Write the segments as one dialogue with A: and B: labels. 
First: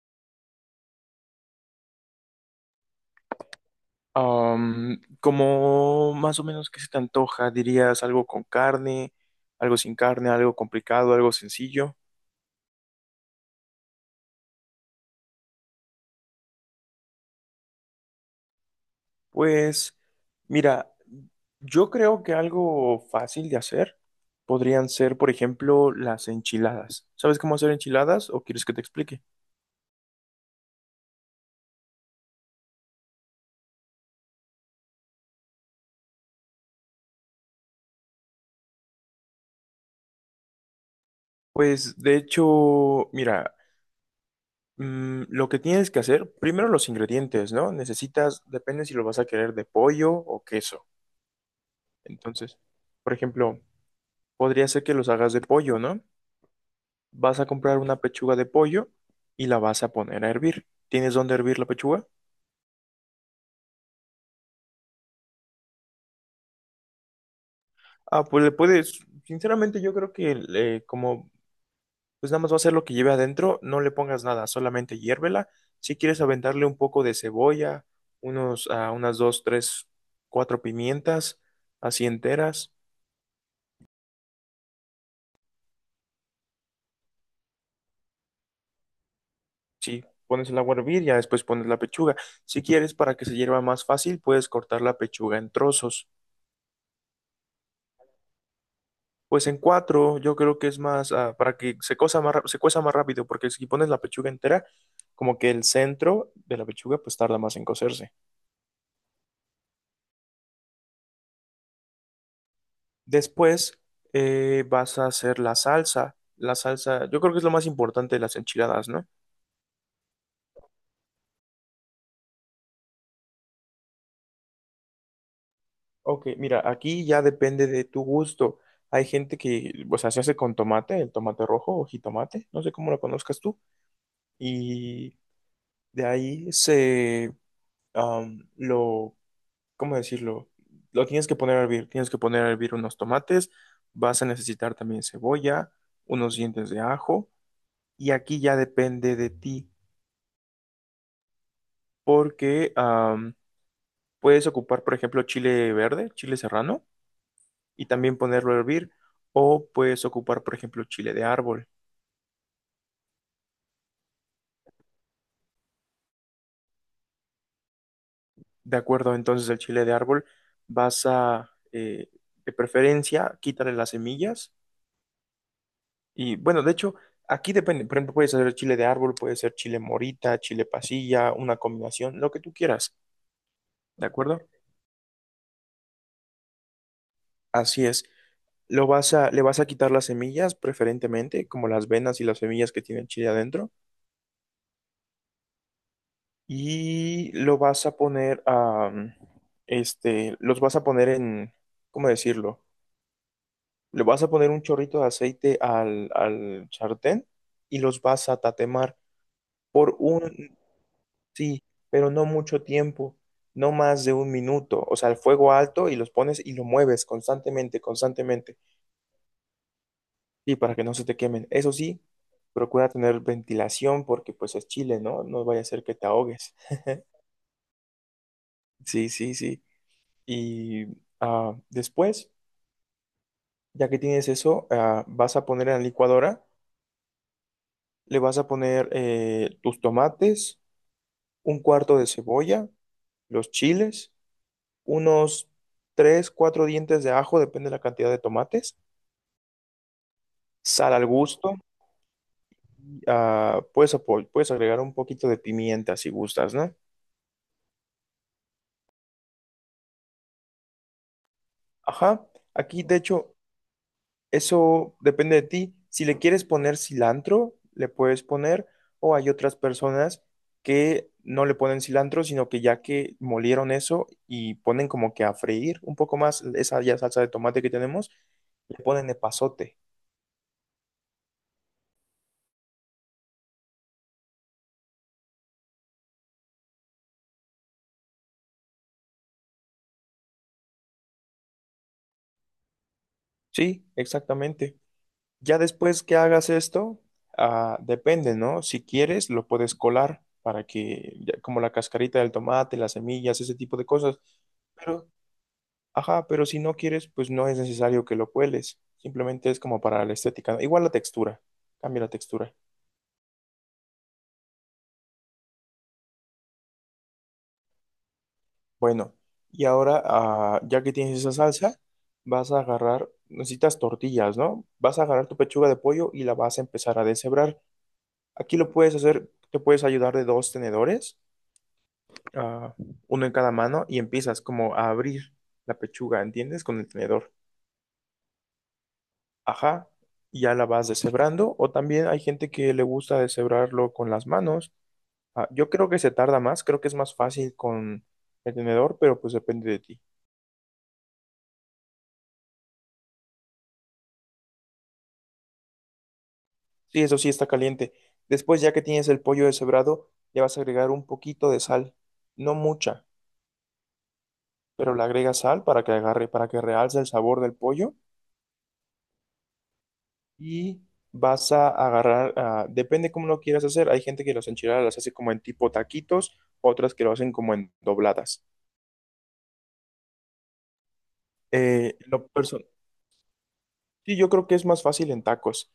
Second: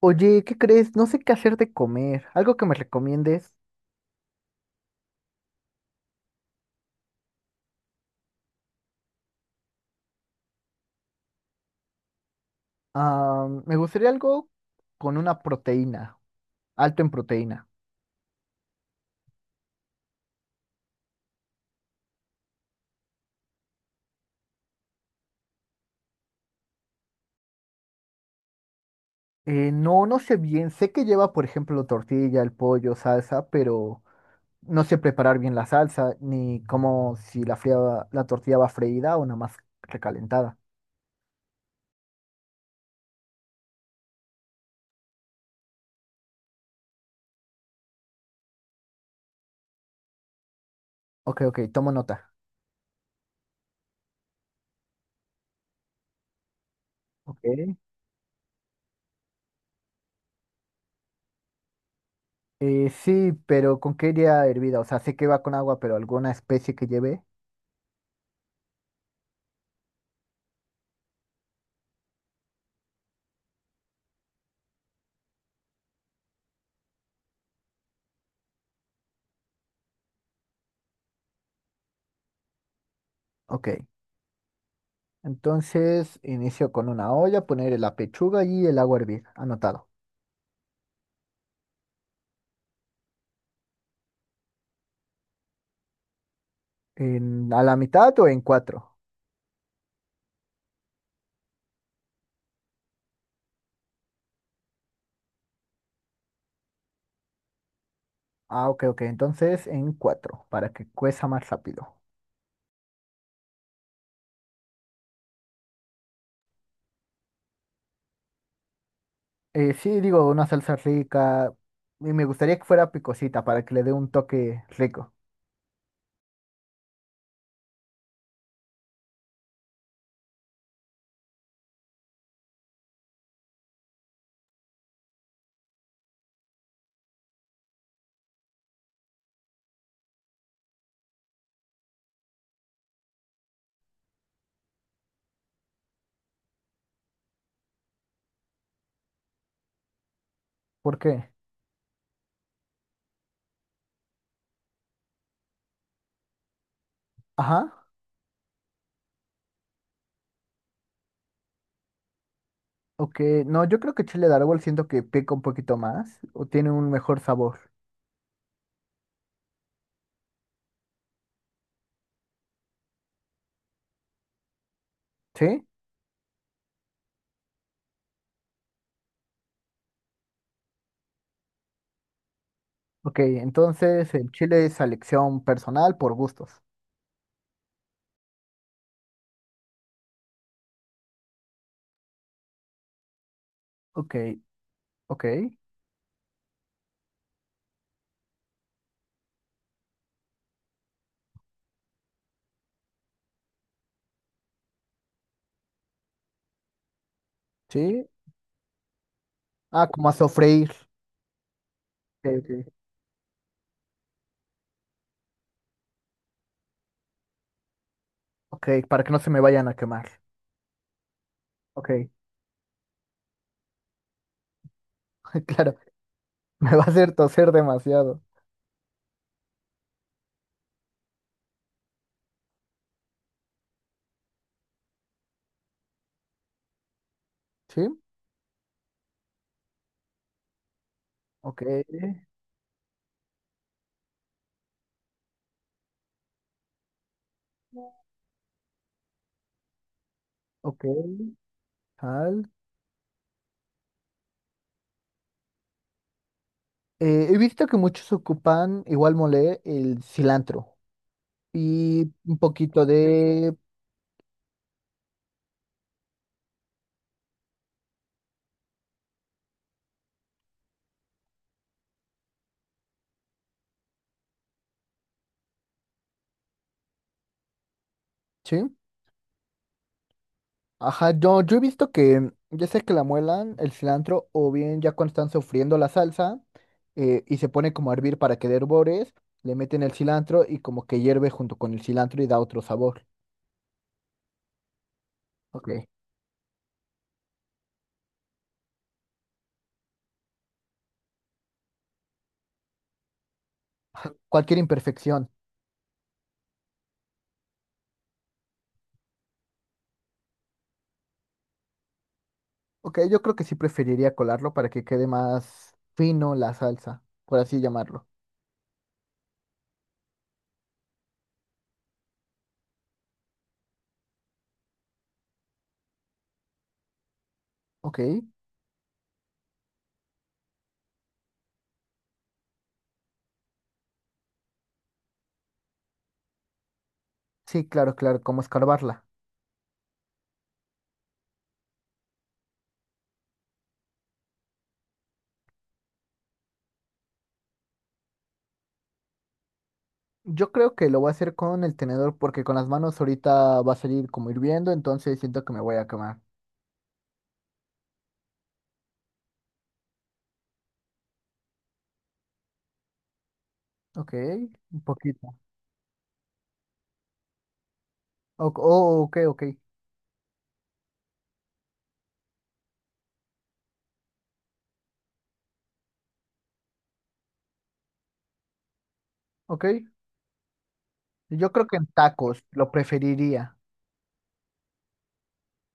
A: Oye, ¿qué crees? No sé qué hacer de comer. ¿Algo que me recomiendes?
B: Como más o menos qué se te antoja, dirías algo con carne, algo sin carne, algo complicado, algo sencillo.
A: Ah, me gustaría algo con una proteína, alto en proteína.
B: Pues mira, yo creo que algo fácil de hacer podrían ser, por ejemplo, las enchiladas. ¿Sabes cómo hacer enchiladas o quieres que te explique?
A: No, no sé bien. Sé que lleva, por ejemplo, tortilla, el pollo, salsa, pero no sé preparar bien la salsa, ni cómo si la fría, la tortilla va freída o nada más recalentada.
B: Pues de hecho, mira, lo que tienes que hacer, primero los ingredientes, ¿no? Necesitas, depende si lo vas a querer de pollo o queso.
A: Ok, ok, tomo nota.
B: Entonces, por ejemplo, podría ser que los hagas de pollo, ¿no? Vas a comprar
A: Ok.
B: una pechuga de pollo y la vas a poner a hervir. ¿Tienes dónde hervir la pechuga?
A: Sí, pero ¿con qué iría hervida? O sea, sé que va con agua, pero ¿alguna especie que lleve?
B: Ah, pues le puedes, sinceramente yo creo que como pues nada más va a ser lo que lleve adentro, no le pongas nada, solamente hiérvela. Si quieres aventarle un poco de cebolla, unos, unas dos, tres, cuatro pimientas, así enteras.
A: Ok. Entonces, inicio con una olla, poner la pechuga y el agua a hervir. Anotado.
B: Sí, pones el agua a hervir, ya después pones la pechuga. Si quieres para que se hierva más fácil, puedes cortar la pechuga en trozos.
A: ¿En, a la mitad o en cuatro?
B: Pues en cuatro yo creo que es más para que se cosa más, se cueza más rápido, porque si pones la pechuga entera, como que el centro de la pechuga pues tarda más en cocerse.
A: Ah, ok, ok. Entonces, en cuatro, para que cueza más rápido.
B: Después vas a hacer la salsa. La salsa, yo creo que es lo más importante de las enchiladas, ¿no?
A: Sí, digo, una salsa rica. Y me gustaría que fuera picosita, para que le dé un toque rico.
B: Ok, mira, aquí ya depende de tu gusto. Hay gente que, o sea, se hace con tomate, el tomate rojo o jitomate, no sé cómo lo conozcas tú. Y de ahí se lo ¿cómo decirlo? Lo tienes que poner a hervir, tienes que poner a hervir unos tomates, vas a necesitar también cebolla, unos dientes de ajo, y aquí ya depende de ti,
A: ¿Por qué?
B: porque puedes ocupar, por ejemplo, chile verde, chile serrano, y
A: Ajá.
B: también ponerlo a hervir, o puedes ocupar, por ejemplo, chile de árbol.
A: Ok. No, yo creo que chile de árbol siento que pica un poquito más o tiene un mejor sabor.
B: De acuerdo, entonces el chile de árbol vas a, de preferencia, quítale las semillas.
A: ¿Sí?
B: Y bueno, de hecho, aquí depende. Por ejemplo, puedes hacer chile de árbol, puede ser chile morita, chile pasilla, una combinación, lo que tú quieras.
A: Ok,
B: ¿De
A: entonces el
B: acuerdo?
A: chile es selección personal por gustos.
B: Así es. Le vas a quitar las semillas, preferentemente, como las venas y las semillas que tiene el chile adentro.
A: Ok, ok,
B: Y lo vas a poner a, este, los vas a poner en, ¿cómo decirlo? Le vas a poner un chorrito de aceite al sartén y los
A: sí.
B: vas a tatemar
A: Ah,
B: por
A: como a
B: un...
A: sofreír.
B: Sí, pero no
A: Ok,
B: mucho
A: ok,
B: tiempo, no más de un minuto. O sea, el fuego alto y los pones y lo mueves constantemente.
A: ok, para que no se me vayan a quemar.
B: Y para que no se te quemen. Eso sí,
A: Ok,
B: procura tener ventilación porque pues es Chile, ¿no? No vaya a
A: claro,
B: ser que te ahogues.
A: me va a hacer toser demasiado.
B: Sí, sí, sí. Y después, ya que tienes eso, vas a poner en la licuadora,
A: Sí,
B: le vas a poner tus tomates, un
A: ok,
B: cuarto de cebolla, los chiles, unos tres, cuatro dientes de ajo, depende de la cantidad de tomates,
A: ok,
B: sal al gusto,
A: tal.
B: puedes, puedes agregar un poquito de pimienta si gustas, ¿no?
A: He visto que muchos ocupan, igual mole, el cilantro y
B: Ajá,
A: un
B: aquí
A: poquito
B: de hecho,
A: de...
B: eso depende de ti. Si le quieres poner cilantro, le puedes poner, o hay otras personas que no le ponen cilantro, sino que ya que molieron eso y ponen como que a freír un poco más esa ya salsa de tomate que tenemos,
A: Sí,
B: le ponen epazote.
A: ajá, yo he visto que ya sea que la muelan, el cilantro, o bien ya cuando están sofriendo la salsa y se pone como a hervir para que dé hervores, le meten el cilantro y como que hierve junto con el cilantro y da otro sabor.
B: Sí, exactamente. Ya
A: Ok.
B: después que hagas esto, depende, ¿no? Si quieres, lo puedes colar para que, como la cascarita del tomate, las semillas, ese tipo de
A: Ajá,
B: cosas.
A: cualquier
B: Pero,
A: imperfección.
B: ajá, pero si no quieres, pues no es necesario que lo cueles. Simplemente es como para la estética, ¿no? Igual la textura, cambia la textura.
A: Ok, yo creo que sí preferiría colarlo para que quede más fino la salsa, por así llamarlo.
B: Bueno, y ahora, ya que tienes esa salsa, vas a agarrar, necesitas tortillas, ¿no? Vas a agarrar tu pechuga de pollo y la vas a empezar a deshebrar.
A: Ok.
B: Aquí lo puedes hacer, te puedes ayudar de dos tenedores, ah, uno en cada mano y empiezas como a abrir la pechuga, ¿entiendes? Con el tenedor.
A: Sí, claro, claro, como escarbarla.
B: Ajá, y ya la vas deshebrando. O también hay gente que le gusta deshebrarlo con las manos. Ah, yo creo que se tarda más, creo que es más fácil con el tenedor, pero pues depende de ti.
A: Yo creo que lo voy a hacer con el tenedor porque con las manos ahorita va a salir como hirviendo, entonces siento que me voy a quemar.
B: Sí, eso sí está caliente. Después, ya que tienes el pollo deshebrado, le vas a agregar un poquito de sal. No mucha,
A: Ok, un
B: pero le
A: poquito.
B: agregas sal para que agarre, para que realce el sabor del pollo.
A: Oh, ok, ok.
B: Y vas a agarrar, depende cómo lo quieras hacer. Hay gente que los enchiladas las hace como en tipo taquitos, otras que lo hacen como en dobladas.
A: Ok, yo creo que en
B: Eh, lo
A: tacos
B: perso-
A: lo preferiría.
B: sí, yo creo que es más fácil en tacos.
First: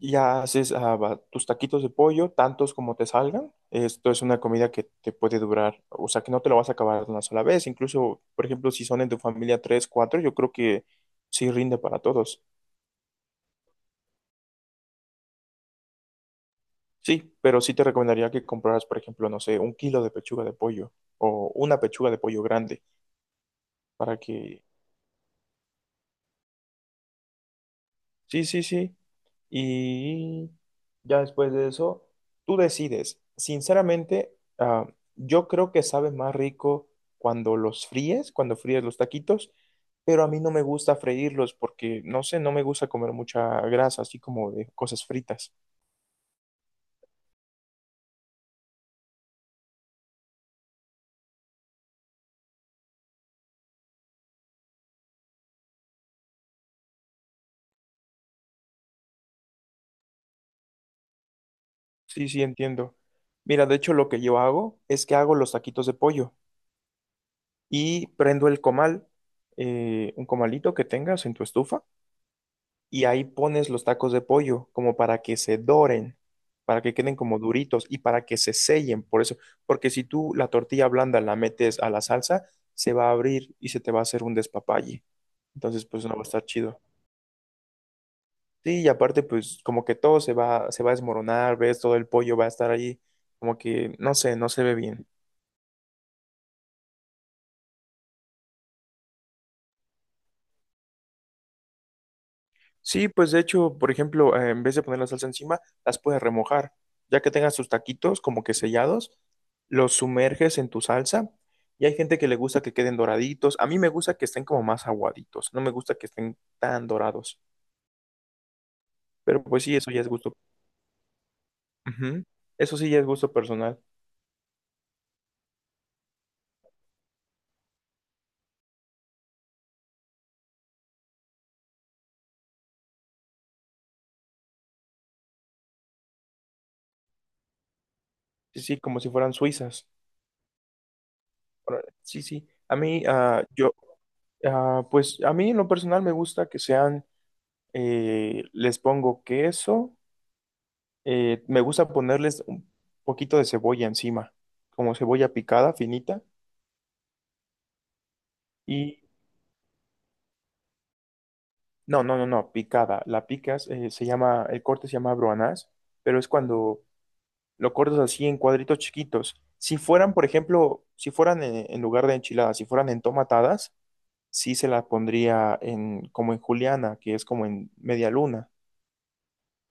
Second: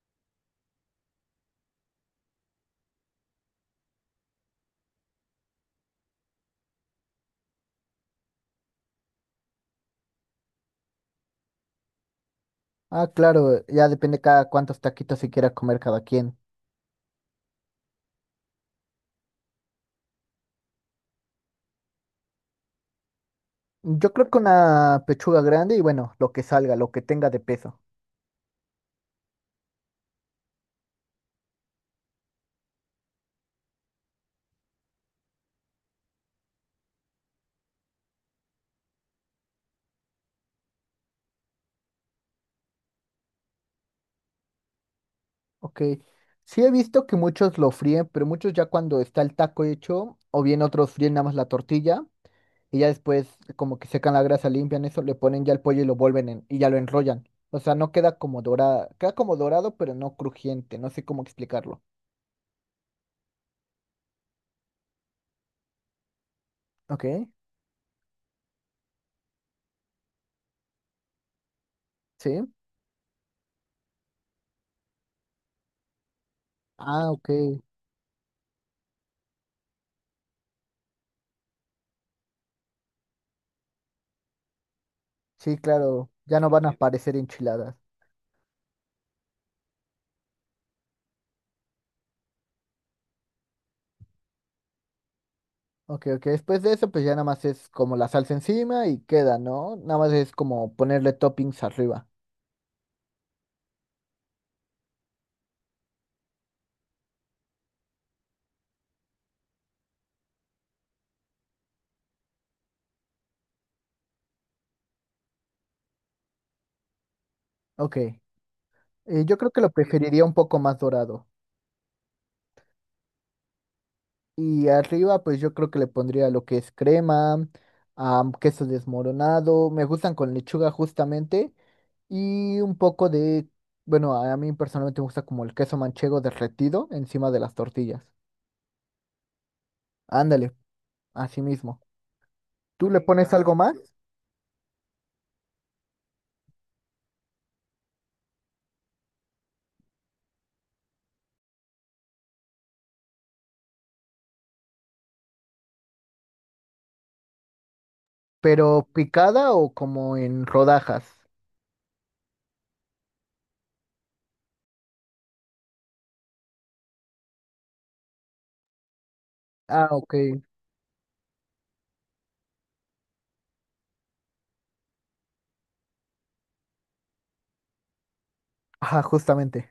B: Ya haces tus taquitos de pollo, tantos como te salgan. Esto es una comida que te puede durar, o sea, que no te lo vas a acabar de una sola vez. Incluso, por ejemplo, si son en tu familia tres, cuatro, yo creo que sí rinde para todos.
A: Ah, claro, ya depende cada cuántos taquitos se quiera comer cada quien.
B: Sí, pero sí te recomendaría que compraras, por ejemplo, no sé, un kilo de pechuga de pollo o una pechuga de pollo grande
A: Yo
B: para
A: creo que
B: que...
A: una pechuga grande y bueno, lo que salga, lo que tenga de peso.
B: Sí, sí, sí. Y ya después de eso, tú decides. Sinceramente, yo creo que sabe más rico cuando los fríes, cuando fríes los taquitos, pero a mí no me gusta freírlos porque, no sé, no me gusta comer mucha grasa, así como de cosas fritas.
A: Ok, sí he visto que muchos lo fríen, pero muchos ya cuando está el taco hecho, o bien otros fríen nada más la tortilla. Y ya después como que secan la grasa, limpian eso, le ponen ya el pollo y lo vuelven y ya lo enrollan. O sea, no queda como dorada, queda como dorado, pero no crujiente, no sé cómo explicarlo.
B: Sí, sí, entiendo. Mira, de hecho lo que yo hago es que hago los taquitos de pollo.
A: Ok,
B: Y prendo el comal, un comalito que tengas en tu estufa,
A: sí.
B: y ahí pones los tacos de pollo como para que se doren, para que
A: Ah,
B: queden
A: ok.
B: como duritos y para que se sellen, por eso, porque si tú la tortilla blanda la metes a la salsa, se va a abrir y se te va a hacer un despapalle.
A: Sí,
B: Entonces, pues
A: claro,
B: no va a
A: ya
B: estar
A: no van a
B: chido.
A: aparecer enchiladas.
B: Sí, y aparte, pues como que todo se va a desmoronar, ves, todo el pollo va a estar ahí, como que, no sé, no se ve bien.
A: Ok, ok. Después de eso, pues ya nada más es como la salsa encima y queda, ¿no? Nada más es como ponerle toppings arriba.
B: Sí, pues de hecho, por ejemplo, en vez de poner la salsa encima, las puedes remojar. Ya que tengas tus taquitos como que sellados, los sumerges en tu salsa. Y hay gente que le gusta que queden doraditos. A mí me gusta que estén como más aguaditos. No me gusta que estén tan dorados.
A: Ok. Yo
B: Pero
A: creo que
B: pues
A: lo
B: sí, eso ya es
A: preferiría
B: gusto.
A: un poco más dorado.
B: Ujú. Eso sí ya es gusto personal.
A: Y arriba, pues yo creo que le pondría lo que es crema, queso desmoronado. Me gustan con lechuga justamente. Y un poco de, bueno, a mí personalmente me gusta como el queso manchego derretido encima de las tortillas.
B: Sí, sí, como si fueran suizas.
A: Ándale, así mismo.
B: Ahora, sí, sí. A
A: ¿Tú le
B: mí,
A: pones
B: ah,
A: algo
B: yo,
A: más,
B: ah, pues a mí en lo personal me gusta que sean, les pongo queso. Me gusta ponerles un poquito de cebolla encima, como cebolla picada, finita.
A: pero
B: Y
A: picada o como en rodajas?
B: no, picada. La picas, el corte se llama broanás, pero es cuando lo cortas así en cuadritos chiquitos. Si
A: Ah, ok.
B: fueran, por ejemplo, si fueran en lugar de enchiladas, si fueran en tomatadas, sí se las pondría en, como en juliana, que es como en media luna.
A: Ajá, justamente.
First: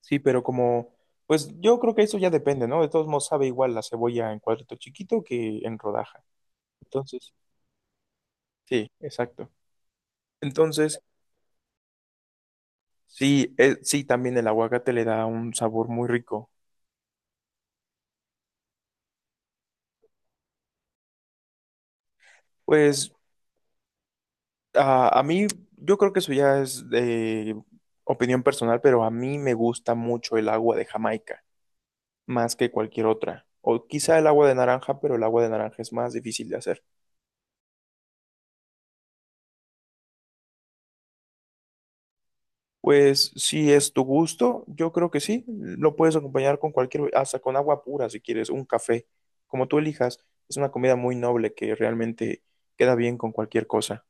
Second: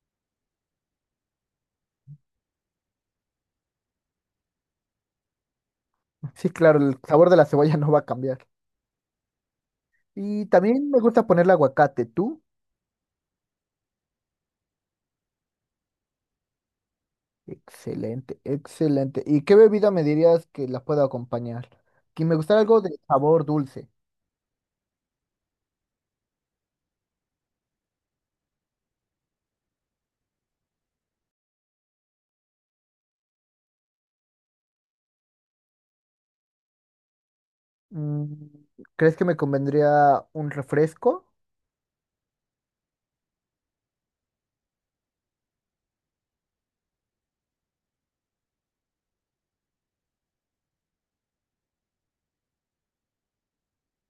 B: Sí, pero como, pues yo creo que eso ya depende, ¿no? De todos modos sabe igual la cebolla en cuadrito chiquito que en rodaja.
A: Sí, claro, el sabor
B: Entonces.
A: de la cebolla no va a cambiar.
B: Sí, exacto.
A: Y también me
B: Entonces,
A: gusta ponerle aguacate. ¿Tú?
B: sí, sí, también el aguacate le da un sabor muy rico.
A: Excelente, excelente. ¿Y qué bebida me dirías que la pueda acompañar? Que me gustaría algo de
B: Pues
A: sabor dulce.
B: a mí, yo creo que eso ya es de opinión personal, pero a mí me gusta mucho el agua de Jamaica, más que cualquier otra. O quizá el agua de naranja, pero el agua de naranja es más difícil de hacer.
A: Mm, ¿crees que me convendría un refresco?
B: Pues si es tu gusto, yo creo que sí. Lo puedes acompañar con cualquier, hasta con agua pura si quieres, un café, como tú elijas. Es una comida muy noble que realmente queda bien con cualquier cosa.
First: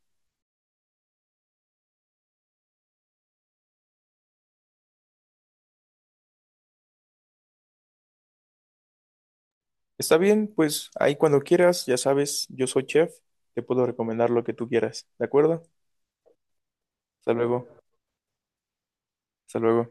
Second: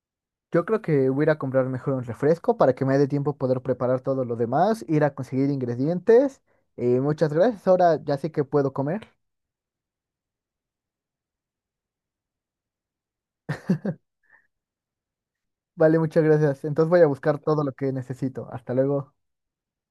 A: Yo creo que voy a ir a comprar mejor un refresco para que me dé tiempo poder preparar todo lo demás, ir a conseguir ingredientes. Muchas gracias, ahora ya sé que puedo comer.
B: Está bien, pues ahí cuando quieras, ya sabes, yo soy chef, te puedo recomendar lo que tú quieras, ¿de acuerdo?
A: Vale, muchas gracias. Entonces voy a
B: Hasta
A: buscar todo
B: luego,
A: lo que necesito. Hasta luego.
B: hasta luego.